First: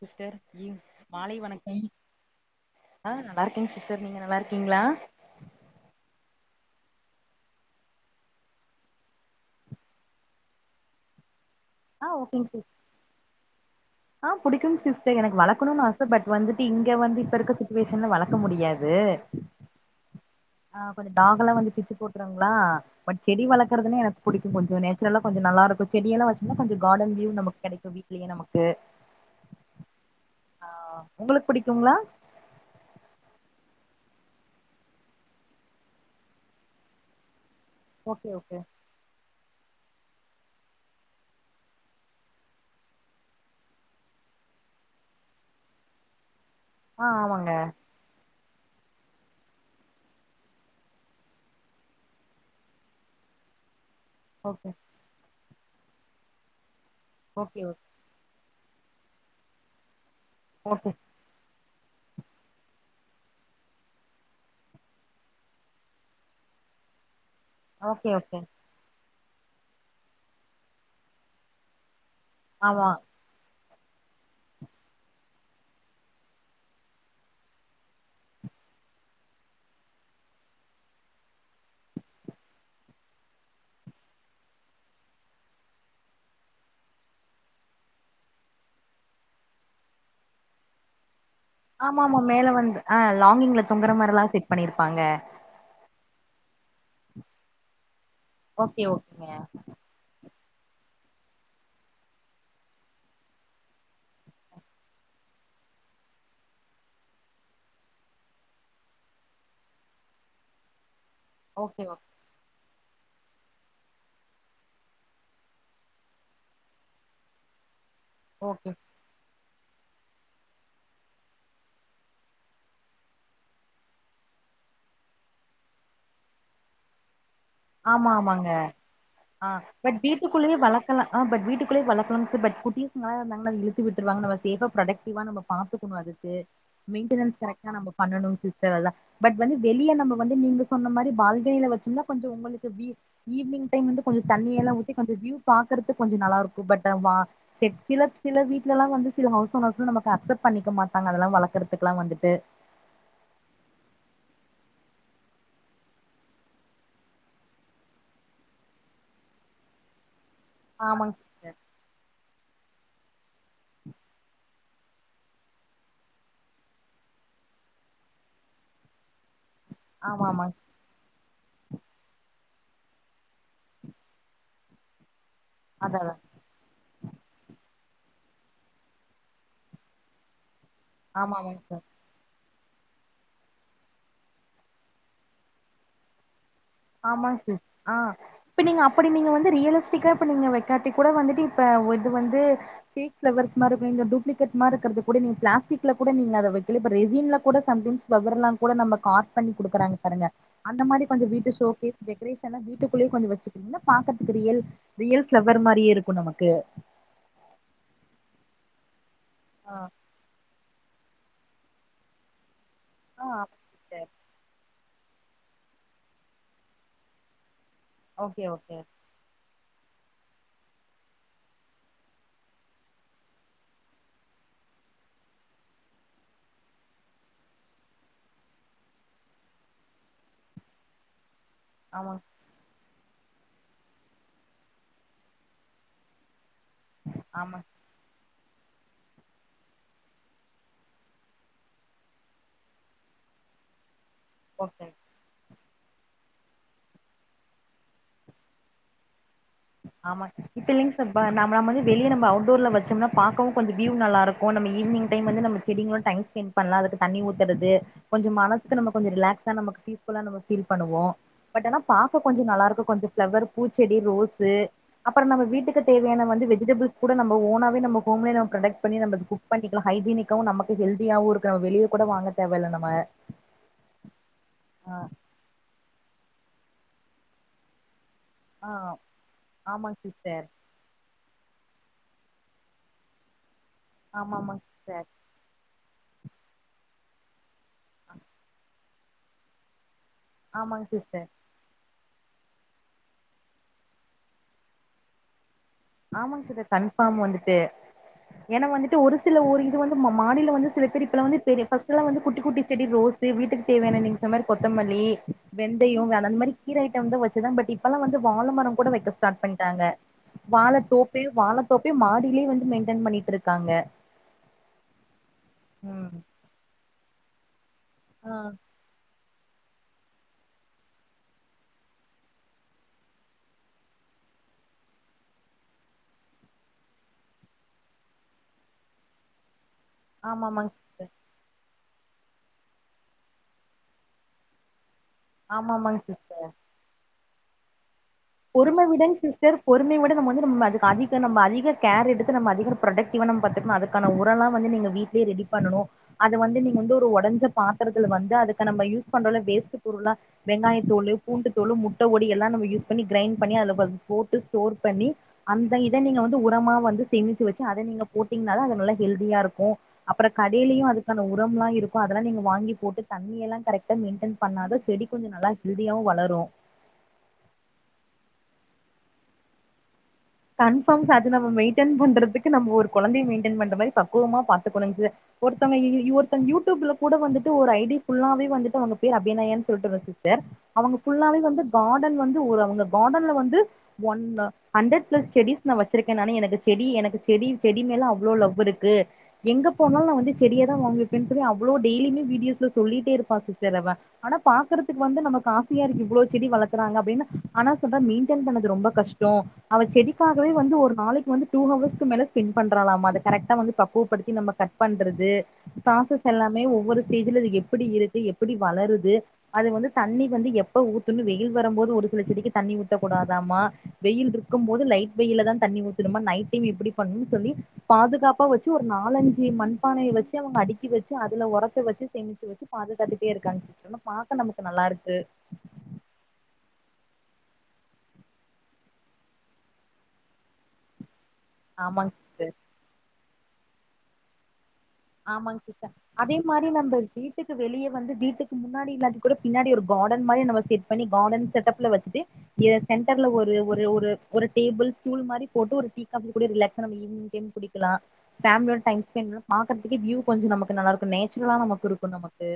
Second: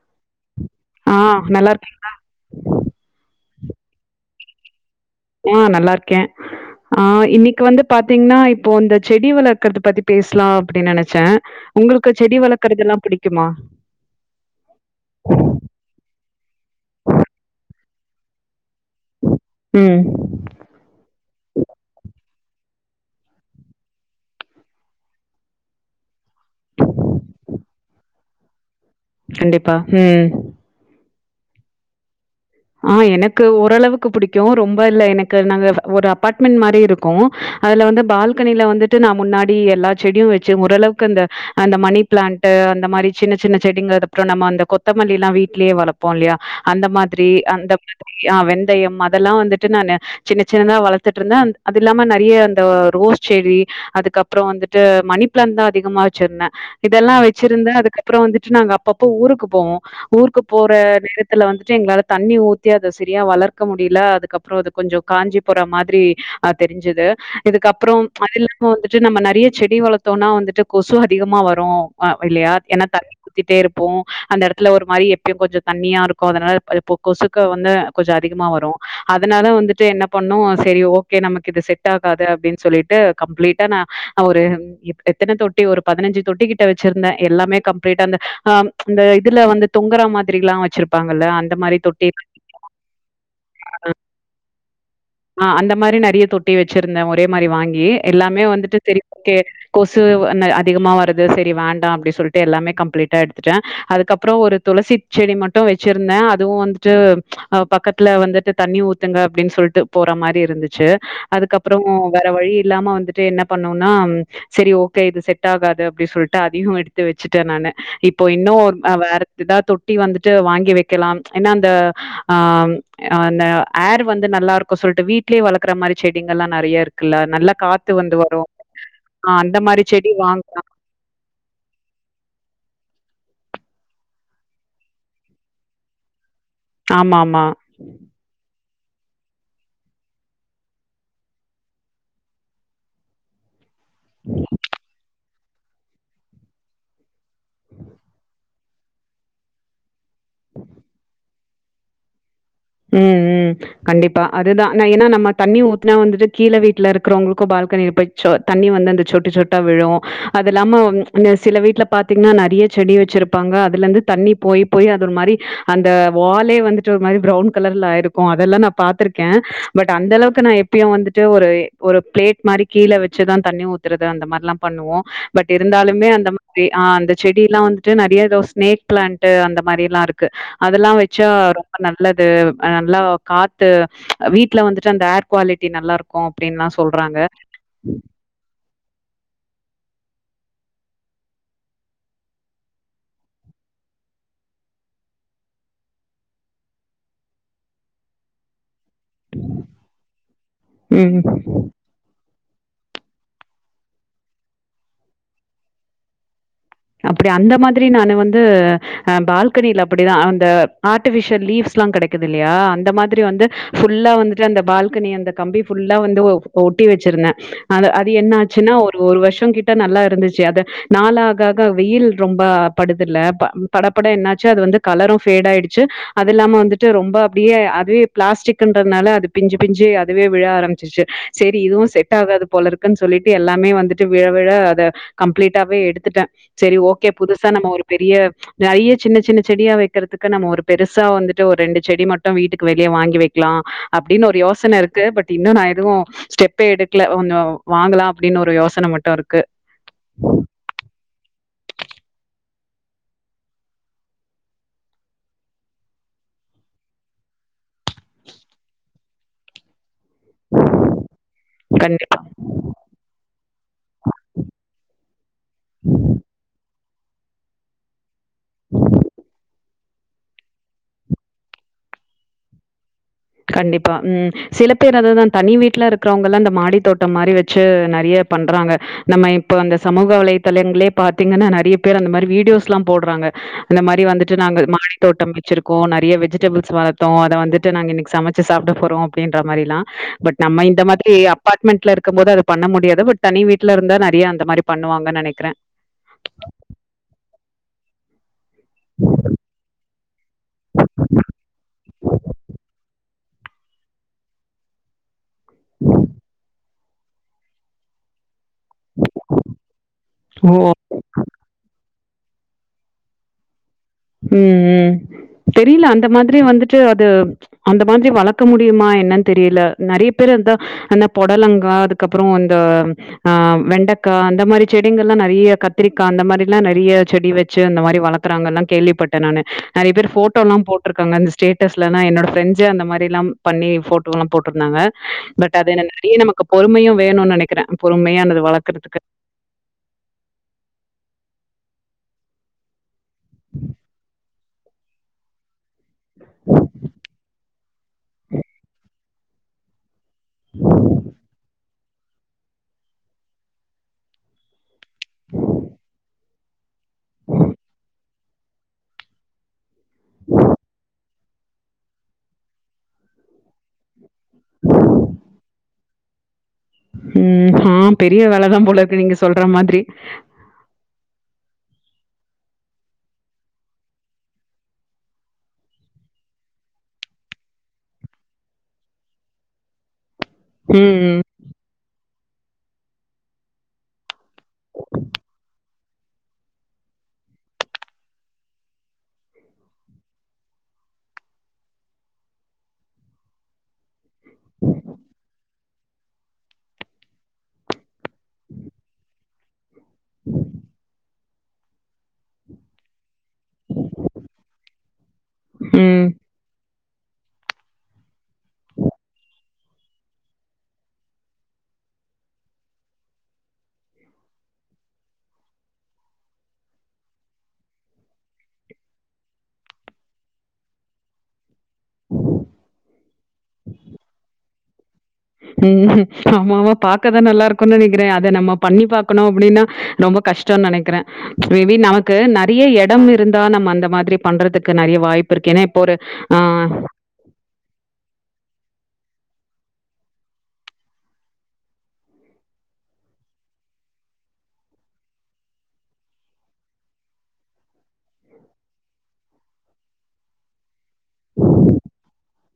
Sister ஆ மாலை நல்லா வணக்கம் இருக்கே ஆ நல்லா இருக்கே சிஸ்டர் நீங்க நல்லாருக்கீ கீங்களா ஆ நல்லா இருக்கே ஆ இன்னைக்கு வந்து பாத்தீங்கன்னா இப்போ இந்த செடி வளர்க்கறது பத்தி பேசலாம் அப்படின்னு நினைச்சேன் ஆ உங்களுக்கு செடி வளர்க்குறதுனா பிடிக்குமா ஆஹ் புடிக்கும் சிஸ்டர் எனக்கு வளர்கணும்னு ஆச பட் வந்துட்டு இங்க வந்து இப்ப இருக்க சுச்சு வேஷன்ல வலக்க முடியாது ம். அ ஆஹ் கொஞ்சோ தாகல்லாம் வந்து பிச்சு போட் ங்களா பட் செடி வளர்க்கறதுணே எனக்கு பிடிக்கூ கொஞ்சோ நேச்சரல கொஞ்சோ நல்ல இருக்கூ செடிலா வச்ச கொஞ்சோ கார்டன் வியு நம்பக்கு கெடைக்கூ வீட்லயே கண்டிப்பா ம் ஆ உங்களுக்கு பிடிக்குங்களா ஆஹ் எனக்கு ஓரளவுக்கு புடிக்கும் ரொம்ப இல்ல எனக்கு நாங்க ஒரு அபார்ட்மெண்ட் மாரி இருக்கூ அதுல வந்து ஓகே ஓகே பால்கனில வந்துட்டு நான் முன்னாடி எல்லா செடியும் வச்ச ஓர் அளவுக்குஅந்த மணி பிளான்ட் அந்த மாறி சின்ன சின்ன செடிங்க இருக்கு ல கொத்தமல்லி எல்லாம் வீட்டுலயே வளர்போம் இல்லையா ஆ ரி ஆமாங்க அந்த ப [unintelligible] யா வெந்தயம் அதெல்லாம் வந்துட்டு நான் சின்ன சின்னதா வளர்த்துட்டு இருந்தே அது இல்லாம நிறைய அந்த ரோஸ் செடி அது அப்புறோ ஓகே வந்துட்டு மணிப் மணி பிளான்ட் தான் அதிகமா வச்சுருந்தே இதெல்லாம் ஓகே வச்சிருந்தே அதுக்கு அப்புறோ வந்து நாங்க அப்ப அப்ப ஊருக்கு போவோ ஊருக்கு போற ஓகே நேரத்துல வந்து [unintelligible] தண்ணி ஊத்தி அத செரியா வளர்க்க முடியல அதுக்கப்புறோ அது கொஞ்சோ காஞ்சு போற மாதிரி ஆ தெரிஞ்சுது இதுக்கப்புறோ ஓகே அது ஓகே இல்லாம வந்துட்டு நம்ம ந நெறைய செடி வளர்த்தோனா வந்துட்டு கொசு அதிகமா வரூ அ இல்லையா ஆமா என்னா தண்ணி ஊத்திட்டே இருப் போ அந்த எடத்துல ஒரு மாரி எப்பயும் கொஞ்ச தண்ணியா இருக்கூ அதனால கொசுக்க வந்து கொஞ்ச அதிகமா வரூ அதனால வந்துட்டு என்ன பண்ணோ சேரி ஓகே நமக்கு இது செட்டாகாது அப்டின் சொல்லிட்டு கம்ப்ளீட்டா நா ஒரு எத்தன தொட்டி ஒரு பதினஞ்சு தொட்டி கிட்ட வச்சிருந்தே எல்லாமே கம்ப்ளீட்டா அந்த அ அந்த இதுல வந்து தொங்கர மாதிரி லா வச்சிருப்பாங்கல்ல அந்த மா ஆமா ஆமா மேல வந்து அ லாங்கிங்ல தொங்குற மாரி லா செட் பண்ணியிருக் ஆ அந்த மாரி நெறைய தொ ட்டி வச்சிருந்தே ஒரே மாரி வாங்கி எல்லாமே வந்துட்டு ஓகே சேரி ஓகேங்க ஓகே கொசு அதிகமா வருது செரி வேண்டா அப்டின் சொல்ட்டு எல்லாமே கம்ப்ளீட்டா எடுத்துட்டே அதுக்கப்புறோ ஒரு துளசி செடி மட்டும் வச்சிருந்தே அதுவு வந்துட்டு பக்கத்துல வந்துட்டு தண்ணி ஊத்துங்க அப்டின் சொல்ட்டு போற மாரி இருந்துச்சு அதுக்கப்புறோ ஓகே ஓகே வேற வழி இல்லாம வந்துட்டு என்ன பண்ணோனா சரி ஓகே இது செட்டாகாது அப்டி சொல்ட்டு அதயு எடுத்து வச்சுட்டே நானு இப்போ இன்னு ஓகே ஒரு வேற இதா தொட்டி வந்துட்டு வாங்கி வெக்கலா ஏன்னா அந்த ஆ அந்த ஏர் வந்து நல்லா இருக் கு சொல்ட்டு வீட்லே வளக்கற மாரி செடிங்கல்லா நறைய இருக்குல்ல நல்ல ஆமா ஆமாங்க ஆ மாரி பட் செடி வீட்டுக்குள்ளயே வாங்கலாம். வளக்கலா அ பட் வீட்டுக்குள்ளேயே வளக்கலாம்ஸ் பட் குட்டிஸ் [unintelligible] நம்மள இழுத்து விட்டுவாருங்க நம்ம சேஃபா ப்ரக்டிவா நம்ம பாத்துக்கணு அதுக்கு மெயின்டனன்ஸ் ஆமாமா. கரெக்டா நம்ப பண்ணனு [unintelligible] அதா பட் வந்து வெளியே நம்ம வந்து நீங்க சொன்ன மாரி பால்கனில வச்சோம்னா கொஞ்சோ உங்களுக்கு வீவ் ஈவ்னிங் டைய்ம் வந்து கொஞ்சோ தண்ணியெல்லா ஊத்தி கொஞ்சோ வீவ் பாக்கறதுக் கொஞ்சோ நல்லாருக்கு பட் வா செப் சிலப் சில வீட் ட்லலா வந்து சில ஹவுஸ் ஓனர்ஸ் நம்ப க்கு அக்செப்ட் பண்ணிக்க மாட்டாங்க அதல்லா வளக்கறதுக் த்துக்கல்லா வந்துட்டு ம் ம் கண்டிப்பா அதுதா ஏன்னா நம்ம தண்ணி ஊத்துனா வந்துட்டு கீழ வீட்டுல இருக்குறவங்களுக்கு பால்கனியில போய் சொ தண்ணி வந்து அந்தச் சொட்டுச் சொட்டா விழூ அதுல்லாம ஆமாங் சில வீட்டுல பாத்தீங்ன்னா நா அப்டியே செடி வச்சிருப்பாங்க அதுலருந்து தண்ணி போய் போய் அது ஒரு மாரி அந்த வால்லே வந்துட்டு ஒரு மாரி ப்ரவுன் கலர்ல ஆயிருக்கு அதெல்லா நா பாத்துருக்கே பட் ஆமா அந்தளவுக்கு நா ஆமாங் எப்பயு வந்துட்டு ஒரு பிளேட் மாரி கீழ வச்சுத்தா தண்ணி ஊத்துறது அந்த மாரிலா பண்ணுவோ பட் அதா இருந்தாலுமே அதா அந்த மாரி ஆ அந்த செடில்லா வந்து ட்டு நறைய தோ ஸ்னேக் பிளான்ட்டு அந்த மாரிலா இருக்கு அதெல்லா வச்சா ஆமா ஆமாங் சார் ரொம்ப நல்லது [unintelligible] அ நல்லா காத்து வீட்ல வந்துட்டு அந்த ஏர் குவாலிட்டி நல்லாருக்கு ஆமா சிஸ் ஆஹ் இப்ப நீங்க அப்புடி நீங்க வந்து ரியலிஸ்டிக்கா இப்ப நீங்க கட்டிகூட வந்துட்டு இப்ப இது வந்து பீக்பிளவர்ஸ் மாதிரி இரு டூப்ளிகேட் மாதிரிக் கூட பிளாஸ்டிக்ல கூட நீங்க அத வைக்கல பட் வெயில்ல கூட சம்டைம்ஸ் ப்லவர்லா கூட நம்ம பார்க் பண்ணி குடுக்கறாங்க பாருங்க அந்த மாதிரி கொஞ்சோ ம் வீட்ட சுத் பூ டெகரேஷன்ன வீட்டுக்குள்ளயு கொஞ்சோ வச்சுக்கோங்க பாக்கறதுக்கு ரியல் ரியல்ஃபிளவர் மாரியே இருக்கு நமக்கு அப்புடி அந்த மாதிரி நானு வந்து அ ஆ பால்கனில அப்படிதா அந்த ஆ [unintelligible] லீவ்ஸ்லா கெடைக்குது இல்லையா அந்த மாதிரி ஆ வந்து ஆமாங்க சிஸ்டர் ஃபுல்லா வந்துட்டு அந்த பால் க்கு நீ அந்த கம்பி ஃபுல்லா வந்து ஒட்டி வச்சிருந்தே அ அது என்ன ஓகே ஆச்சுன்னா ஓகே ஒரு ஒரு வருஷோ கிட்ட நல்லா இருந்துச்சு அது நாலாக க்காக வெயில் ரொம்ப படுதுல படப்பட என்னாச்சு அது வந்து கலரும் பேட் ஆயிடுச்சு, அது இல்லாம வந்துட்டு ரொம்ப அப்படியே அதுவே பிளாஸ்டிக்ன்றதுனால அது பிஞ்சு பிஞ்சு அதுவே விழ ஆரம்பிச்சிச்சு. செரி இதுவும் ஆமா செட் ஆகாது போல இருக்கு இருக்குனு சொல்லிட்டு எல்லாமே வந்துட்டு விழ விழ அதை கம்ப்ளீட்டாவே எடுத்துட்டேன். சரி ஓகே புதுசா ஆமா நம்ம ஒரு பெரிய நிறைய சின்ன சின்ன செடியா வைக்கிறதுக்கு நம்ம ஒரு பெருசா வந்துட்டு ஒரு ரெண்டு செடி மட்டும் வீட்டுக்கு வெளியே வாங்கி வைக்கலாம் அப்படின்னு ஒரு யோசனை ஓகே இருக்கு பட் இன்னும் நான் அதுவும் ஸ்டெப்பே கொஞ்சோ வாங்கலாம் அப்படின்னு ஒரு யோசனை மட்டும் இருக்கு. ஆமா இப்ப இல்லைங்க சப்பா நம நம வந்து வெளிய நம்ம அவுடோர்ல வச்சோம்னா பாக்கவும் கொஞ்சம் வியூ நல்லா இருக்கும் நம்ம ஈவினிங்டைம் வந்து நம்ம செடிங்களோட டைம் ஸ்பெண்ட் பண்ணலாம் அதுக்கு தண்ணி ஊத்துறது கொஞ்ச மனசுக்கு நம்ம கொஞ்ஞம் ரிலாகஸா நம் நம பீல் பண்ணுவோம் பட்ஆனா கண்டிப்பா. பாக்க கொஞ்சம் நல்லா இருக்கும். கொஞ்ச பிளவர், பூச்செடி, ரோஸ் அப்புறம் நம்ம வீட்டுக்கு தேவையான வந்து வெஜ் வெஜிடெபிள்ஸ் கூட நம்ம ஓனாவவே நம்ப [unintelligible] கனக்ட் பண்ணி நாம்ப புக்பண்ணிக்கலாம ஹஜீன் நமக்கு ஹெல்தியாவும் இருக்கும் வெளியே கூட வாங்க தேவ இல்லலை நம்ம கண்டிப்பா உம் சில ஆ பேர் அததான் தனி வீட்டுல இருக்கறவங்கல்லாம் இந்த மாடி தோட்டம் மாதிரி வச்சு நிறைய ஆ பண்றாங்க நம்ம இப்ப அந்த ஆமாங்க சமூக சிஸ்டர் வலைதளங்களே பார்த்து பத்தீங்கன்னா நிறைய பேர் அந்த மாதிரி வீடியோஸ்லாம் போடுறாங்க. இந்த மாதிரி வந்துட்டு ஆமா ஆமாங்க நாங்கள் மாடி சிஸ்டர் தோட்டம் வச்சிருக் நிறைய வெஜிடபிள்ஸ் வளத்தோம் அத வந்துட்டு நாங்க இன்னிக்கு சமைச்சு சாப்பிட போறோம் அப்படின்ற மாதிரிலாம் பட் நம்ம இந்த ஆமாங்க மாதிரி சிஸ்டர் அபார்ட்மெண்ட்ல இருக் க்கும் போது பண்ண முடியாது பட் தனி வீட்ல இருந்தா நெறய அந்த மாரி பண்ணுவாங்கன்னு நெனைக்கிறே ஆமாங்க சார் கன்ஃபார்ம் வந்துட்டு ஏன்னா வந்துட்டு ஒரு சில ஊர் இது வந்து மா மாடியில வந்து சில பேர் இப்பல்லா வந்து பெரிய பஸ்ட்லா வந்து குட்டி குட்டி செடி ரோஸ்ஸு வீட்டுக்கு தேவையான நீங்க சொன்ன மாரி கொத்தமல்லி வெந்தையோ வேரந்த மாரி கீரகட்டு வச்சு தா பட் இப்பெல்லா வந்து வால மரம் கூட வைக்க ஸ்டார்ட் பண்ட்டாங்க ஓ! வாழ தோப்பே வாழ தோப்பு [unintelligible] மாடிலே வந்து மெயின்டென் பண்ணிட்டுருக்காங்க உம் உம் தெரியல அந்த ம் மாதிரி வந்துட்டு அது அந்த மாதிரி ஆ வளக்க முடியுமா என்னன் தெரியல நெறைய பேர் இருந்த அந்த பொடலங்கா அதுக்கப்பறோ அந்த ஆஹ் வெண்டக்கா அந்த மாரி செடிங்கள்லா நெறைய கத்திரிக்கா அந்த மாதிரிலா நெறைய செடி வச்சு அந்த மாரி வளக்குறாங்கல்லா கேள்விப்பட்டே நானு நறைய பேரு ஃபோட்டோல்லா ஆமாமாங் போட்ருக்காங்க அந்த ஸ்டேட் பேஸ்லனா என்னோட ஃப்ரெண்ட்ஸ்ஸு அந்த மாரில்லா பண்ணி ஃபோட்டோலா போட்ருந்தாங்க பட் அது என்ன ஆமாமாங் நெறைய சிஸ் நமக்கு பொறுமையு வேணுனு நெனை க்ற பொறுமை உடன் சிஸ்டர் பொறுமையோட நம்ம வந்து நம் அதுக்கு அதிக நம்ம அதிக கேர் எடுத்து நம்ம அதிக ப்ரொடக்டிவா நம்ம பாத்துக்கனோ அதுக்கான உரோலா வந்து நீங்க வீட்லயே ரெடி பண்ணணோ அது வந்து நீங்க வந்து ஒரு ஒடஞ்ச பாத்தரத்துல வந்து அதுக்கு நம்ம யூஸ் இது பண்றோல வேஸ்ட்டு பொருளா வெங்காயத்தோலு பூண்டு தோலு முட் அ ஓடி எல்லா நம்ம யூஸ் பண்ணி கிரைய்ண்ட் பண்ணி அதுல ப போட்டு ஸ்டோர் பண்ணி அந்த இத நீங்க வந்து உரமா வந்து சேமிச்சு வெச்சு அத நீங்க போட்டிங்னாதா அது நுல்ல ஹெல்தியாருக்கு அப்பறக்கடைலையு அதுக்கான உரம்லா இருக்கு அதெல்லா வாங்கி போட்டு தண்ணியெல்லா கரெக்ட் மெயின்டெய்ன் பண்ணாதோ செடி கொஞ்சோ நல்லா ஹெல்தியாவு வளரு ம் ஆ பெரிய வேலதா போலருக்கு நீங்க சொல்றா மாதிரி கன்ஃபாம் சா அது நம மெய்ன்ட்டன் பண்றதுக்கு நம்ம ஒரு கொழந்தய மெயின்டென் பண்ற மாரி பக்குவமா பாத்துக்கணுங்க ஒருத்தவங்க இ இ யூ ஒருத்தவங்க யூ டியூப்ல கூட வந்துட்டு ஒரு ஐ டி ஃபுல்லாவே வந்துட்டு அவுங்க பேரு அபிநயானு சொல்லிட்டு பெயர் அவுங்க ம் ம் ஃபுல்லாவே வந்து கார்டன் வந்து ஒரு அவுங்க காடன்ல வந்து ஒன் அ அந்த செடிஸ் நா வச்சிருக்கே நானு எனக்கு செடி எனக்கு செடி செடி மேல அவ்ளோ லவ் இருக்கு எங்க போனாலு நா வந்து செடியதா வாங்கிவப்பேன்னு சொல்லி அவ்வளோ டெய்லியுமே வீடியோஸ்ல சொல்லிட்டே இருப்பா சிஸ்டர் அவ ஆனா பாக்குறதுக்கு வந்து நம்மக்காஸ் இவ்ளோ செடி வளக்குருறாங்க அப்படின்னு ஆனா சொல்றா மெயின்டென் பண்றது ரொம்ப கஷ்டோ அவ செடிக்காகவே வந்து ஒரு நாளைக்கு வந்து டூ ஹவர்ஸ்க்கு மேல ஸ்பெண்ட் பண்றாலாமா அத கரெக்டா வந்து பக்குவப்படுத்தி நம்ம கட் பண்றது ம் ப்ராசஸ் எல்லாமே ஒவ்வொரு ஸ்டேஜுல அது எப் எப்புடி இருக்கு எப்படி வளருது அது வந்து தண்ணி வந்து எப்ப ஊத்துனோ வெயில் வரம் போது ஒரு சில செடிக்கு தண்ணி ஊத்தக்கூடாதாமா வெயில்ருக் இருக்கும் போது லைட் வெய்ல தா தண்ணி ஊத்தணுமா நைட் டைம் எப்டி பண்ணு சொல்லி பாதுகாப்பா வெச்சு ஒரு நாலஞ்சு மண்பானய வெச்சு அவுங்க அடுக்கி வெச்சு அதுல ஒரத்த வெச்சு சேமிச்சு வெச்சு பாதுகாத்துட்டே இருக்காங்க சிஸ்டர் பாக்க நமக்கு நல்லா இருக்கு உம் ஆமா ஆமா பாக்கதா நல்லா இருக்குன் நெனைக்கிறே அத நம்ம பண்ணி பா்கக்கணோ அப்டீனா ரொம்ப கஷ்டோனு நெனைக்குற மேபி ஆமாங் நமக்கு நறிய எடம் இருந்தா நம்ம அந்த மாதிரி பண்றதுக் ஆமாங் சிஸ்டர் அதே மாரி நம்ப வீட்டுக்கு வெளியே வந்து வீட்டுக்கு முன்னாடி இல்லாட்டி கூட பின்னாடி ஒரு காடன் மாரி நம்ம செட் பண்ணி காடன் செட்டப்ல வச்சுட்டு இங்கே செண்ட்டர்ல ஒரு ஒரு ஒரு ஒரு டேபுள் ஸ்டூலு மாரி போட்டு ஒரு டீ காப்பி கூட ரிலாக்ஸா நம்ம ஈவ்னிங் டைம் குடிக்குலா ஃபேம்லோட டைம் ஸ்பென்லா பாக் இருக்கற்துக்கு வியூ கொஞ்சு நமக்கு நல்லார்க்கு நேச்சுரலா நமுக்கு இருக்கு நமக்கு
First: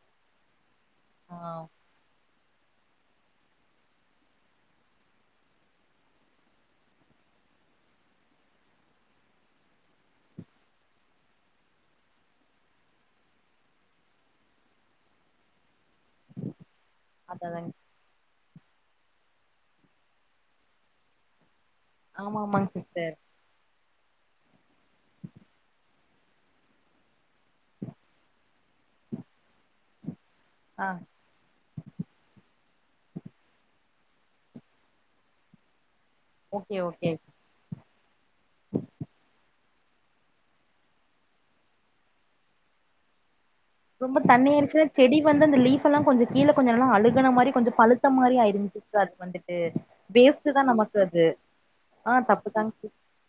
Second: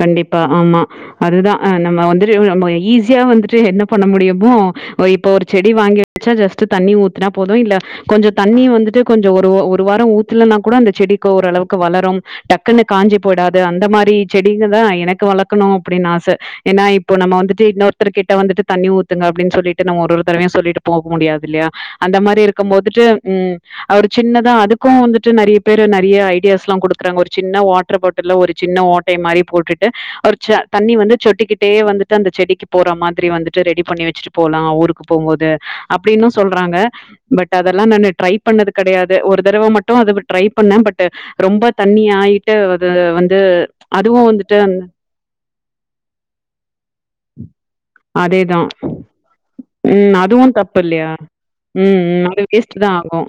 கண்டிப்பா ஆமா அதுதா ஆ அ நம்ம வந்துரு நம்மோ ஈஸ் சியா வந்துட்டு என்ன பண்ண முடியுமோ ஒ இப்ப ஒரு செடி வாங்கி வச்சா ஜஸ்ட்டு தண்ணி ஊத்துனா போது இல்ல கொஞ்சோ தண்ணி வந்துட்டு கொஞ்சோ ஒரு ஒ ஒரு வாரோ ஊத்துலனா கூட அந்த செடிக்கு ஓரளவுக்கு வளரும் டக்குன்னு காஞ்சி போய்டாது அந்த மாரி செடிங்க தா எனக்கு வளக்கணோ அப்புடின் ஆச ஏனா இப்போ நம்மோ வந்துட்டு அததாங் இன்னொருத்தருகிட்ட வந்துட்டு தண்ணி ஊத்துங்க அப்டின் சொல்லிட்டு நம்ம ஒருஒரு தடவயு சொல்லிட்டு போகு முடியாது இல்லயா அந்த ஆமா மாரி ஆமாங் இருக்கமோதுட்டு சிஸ்டர் உம் அஹ் ஒரு சின்னதா அதுக்கு வந்துட்டு நெறியா பேரு நெறியா ஐடியாஸ்லா குடுக்குறாங்க ஒரு சின்ன வாட்ரு பாட்டில்ல ஒரு சின் தே மாரி போட்டுட்டு ஒரு ச ஆ தண்ணி வந்து சொட்டிக்கிட்டே வந்துட்டு அந்த செடிக்கு போற மாதிரி வந்துட்டு ரெடி பண்ணி வ ச்சுட்டு போலா ஊருக்கு போமோது அப்டின்னு சொல்றாங்க ஓகே ஓகே பட் அதெல்லா நானு ட்ரை பண்ணது கெடயாது ஒரு தடவ மட் டு அத புல் ட்ரை பண்ண பட்டு ரொம்ப தண்ணி ஆயிட்டு அது வந்து ரொம்ப அதுவு வந்துட்டு தண்ணியார்ச்னா செடி வந் து அந்த லீஃப் எல்லா கொஞ்ச கீழ கொஞ்ச நல்லா அழு அழுகுன மாரி கொஞ்சோ பழுத்த மாரி ஆய்ரு அதேதா அத் வந்துட்டு ம் அதுவு வேஸ்ட்டுதா தப்பு நம்க்கு இல்லையா அது ம் ஆஹ் ம் அது தப்புதங் வேஸ்ட் தா ஆகு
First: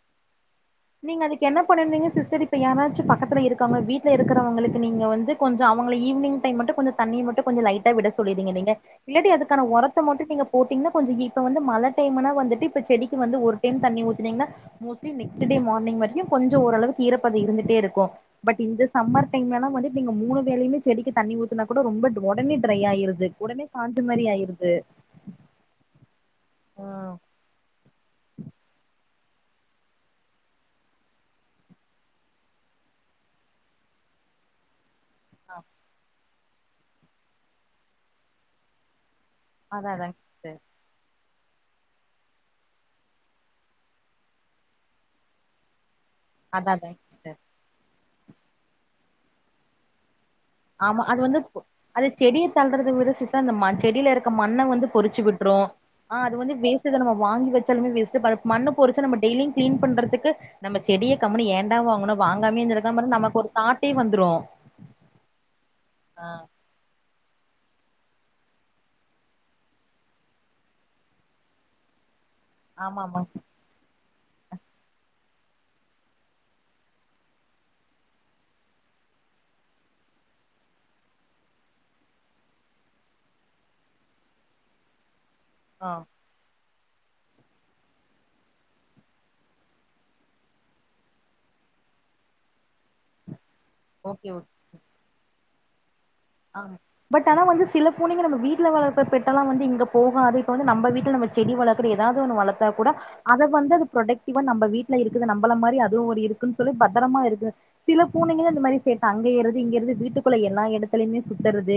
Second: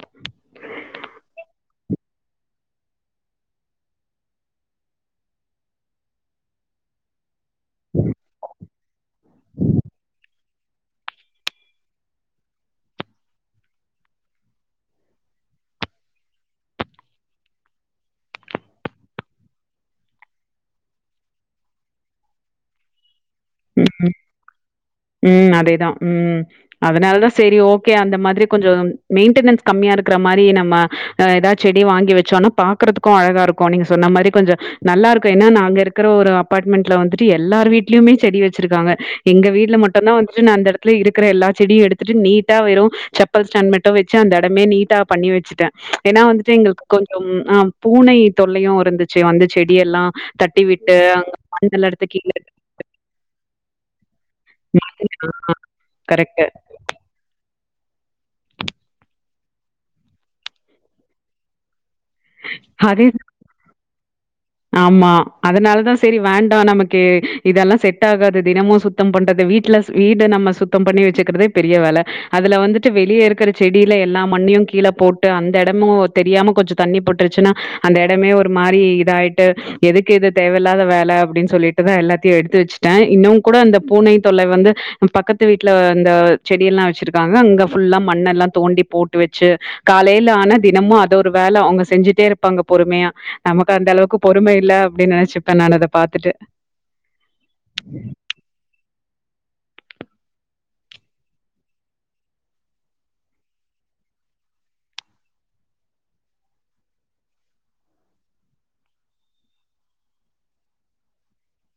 நீங்க அதுக்கு என்னப் பண்ணுணீங்க சிஸ்டர் இப்ப யாராச்சு பக்கத்துல இருக்காங்கள இருக்குறவங்களுக்கு நீங்க வந்து கொஞ்சோ அவுங்கள ஈவ்னிங் டைம் மட்டு கொஞ்ச தண்ணி மட் டு கொஞ்சோ லைட்டா விட சொல்லிதீங்க நீங்க இல்லட்டி அதுக்கான ஒரத்த மட்டு நீங்க போட்டீங்ன்னா கொஞ்சு இப்ப வந்து மழ டைமுனா வந்துட்டு இப்ப செடிக்கு வந்து ஒரு டைம் தண்ணி ஊத்துனீங்ன்னா மோஸ்ட்லி நெக்ஸ்ட்டு டே மார்னிங் வரியு கொஞ்சோ ஓரளவுக்கு ஈரப்பத இருந்துட்டே இருக்கு பட் இந்த சம்மர் டைம்லலா வந்து நீங்க மூணு வேலையுமே செடிக்கு தண்ணி ஊத்துனா கூட ரொம்பட் ஒடனே ட்ரை ஆயிருது ஒடனே காஞ்ச மாரி ஆயிருது உம்ம் அதேதா உம்ம் ம் அதனாலதா சேரி ஓகே அந்த மாதிரி கொஞ்சோம் மெயின்ட்டனன்ஸ் கம்மியா இருக்ற மாரி நம்ம அஹ் எதா செடி வாங்கி வச்சோனா பாக்குறதுக்கு அழகா இருக்கு நீங்க சொன்ன மாரி கொஞ்சோ நல்லா இருக்கு ஏனா நாங்க இருக்கிற ஒரு அபாட்மெண்ட்ல வந்துட்டு எல்லார் வீ்ட்லூமே செடி வச்சிருக்காங்க எங்க வீட்ல அதா மட்டு்ந்தா அதாங் வந்துட்டுதான் வந்துட்டு நா சிஸ்டர் அந்த எடத்துலே இரு க்கிற எல்லா செடியு எடுத்துட்டு நீட்டா வெறு செப்பல் ஸ்டாண்ட் மட்டு வச்சா அந்த எடமே நீட்டா பண்ணி வச்சுட்ட ஏனா வந்துட்டு அதா எங்கள்க்கு அதாங் சிஸ்டர் கொஞ்சோம் ஆம் பூனை தொல்லையும் இருந்துச்சு வந்து செடி எல்லா ஆமா அது வந்து அது செடிய தள்றது வி ஓகே சிஸ்டர் அந்த செடியில இருக்க மண்ண வந்து பொறிச்சு விட்டு் அ அது கரெக்ட்டு. வந்து நம்ம வாங்கி வச்சு வச்சாலுமே வேஸ்டு பட் அதுக்கு மண்ண பொரிச்சு டெய்லியும் கிலீன் பண்றது நம் செடிய கம்மினு ஏண்டா வாங்கனும் வாங்காமே இருக்க அதே மார நமக்கு ஒரு தாட்டே வந்துரும் ஆமா அதனால் தான் செரி வேண்டாம் நமக்கு இதெல்லா செட் ஆகாது தினமும் சுத்தம் பண்றது வீட்ல வீடு நம்ம சுத்தம் பண்ணி வச்சுக்கிறதே பெரிய வேல அதுல வந்துட்டு ஆமா வெளியே ஆமா இருக்கற செடியில எல்லா மண்ணையும் கீழே போட்டு அந்த இடமும் தெரியாம கொஞ்சோ தண்ணி பட்டுருச்சுன்னா அந்த இடமே ஒரு மாரி இதாயிட்டு யிட்டு எதுக்கு எது தேவையில்லாத வேலை அப்டின் சொல்லிட்டுதான் எல்லாத்தையும் எடுத்து வச்சுட்டேன் இன்னும் கூட அந்த பூனை தொல் லை வந்து பக்கத்து த்துவீட்ல ஆ அந்த செடிய எல்லா ச்சிருக்காங்க அங்க ஃபுல்லா மண்ணல்லா தோண்டி போட்டு வச்சு காலைல ஆனா தினமு அத ஒரு வேல அவுங்க செஞ்சுட்டே இருப்பாங்க பொறுமையா நமக்கு அந்த அளவுக்கு பொறும இல்ல அப்டின் நெனச்சி [unintelligible] ஆ பட் ஆனா வந்து சில பூனைங்க நம்ம வீட்ல வளப்ப பெட் டெல்லா வந்து இங்க போகாது இப்ப வந்து நம்ப வீட்ல நம்ம செடி வளக்குற ஏதாவ்து ஒன்னு வளத்தாக் கூட அத வந்து அத ப்ரொடக்டிவா நம்ப வீட்ல இருக்குது நம்பள மாரி அதுவு ஒரு இருக்குன் சொல்லி பத்தரமா இருக்கு சில பூனைங்கதா இந்த மாரி சேட்ட அங்க ஏர்றது இங்க ஏர்றது வீட்டுக்குள்ள எல்லா எடத் த்லைய்மே சுத்தற து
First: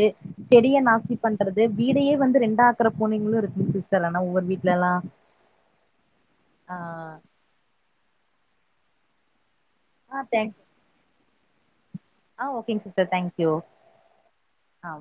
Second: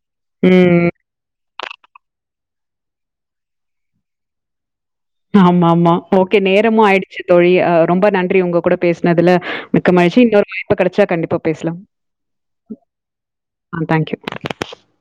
செடிய ம். நாஸ்த்தி பண் கறது வீடையே வந்து ரெண்டா ஆக்கர பூனைங்களும் இருக்கு சிஸ்டர் ஆன ஒவ்வொரு வீட்ல எல்லாம் ஆமா ஆமா ஓகே நேரமும் ஆயிடுச்சு தோழி அ ரொம்ப நன்றி உங்க கூட பேசினதுல மிக்க மகிழ்ச்சி ஆ இன்னொ தேங்க் வாய்ப்பு கெடைச்ச கண்டிப்பா பேசலாம் ஆ ஓகேங்க சிஸ்டர் தேங்க்யூ ஆ தேங்க்யூ. ஆ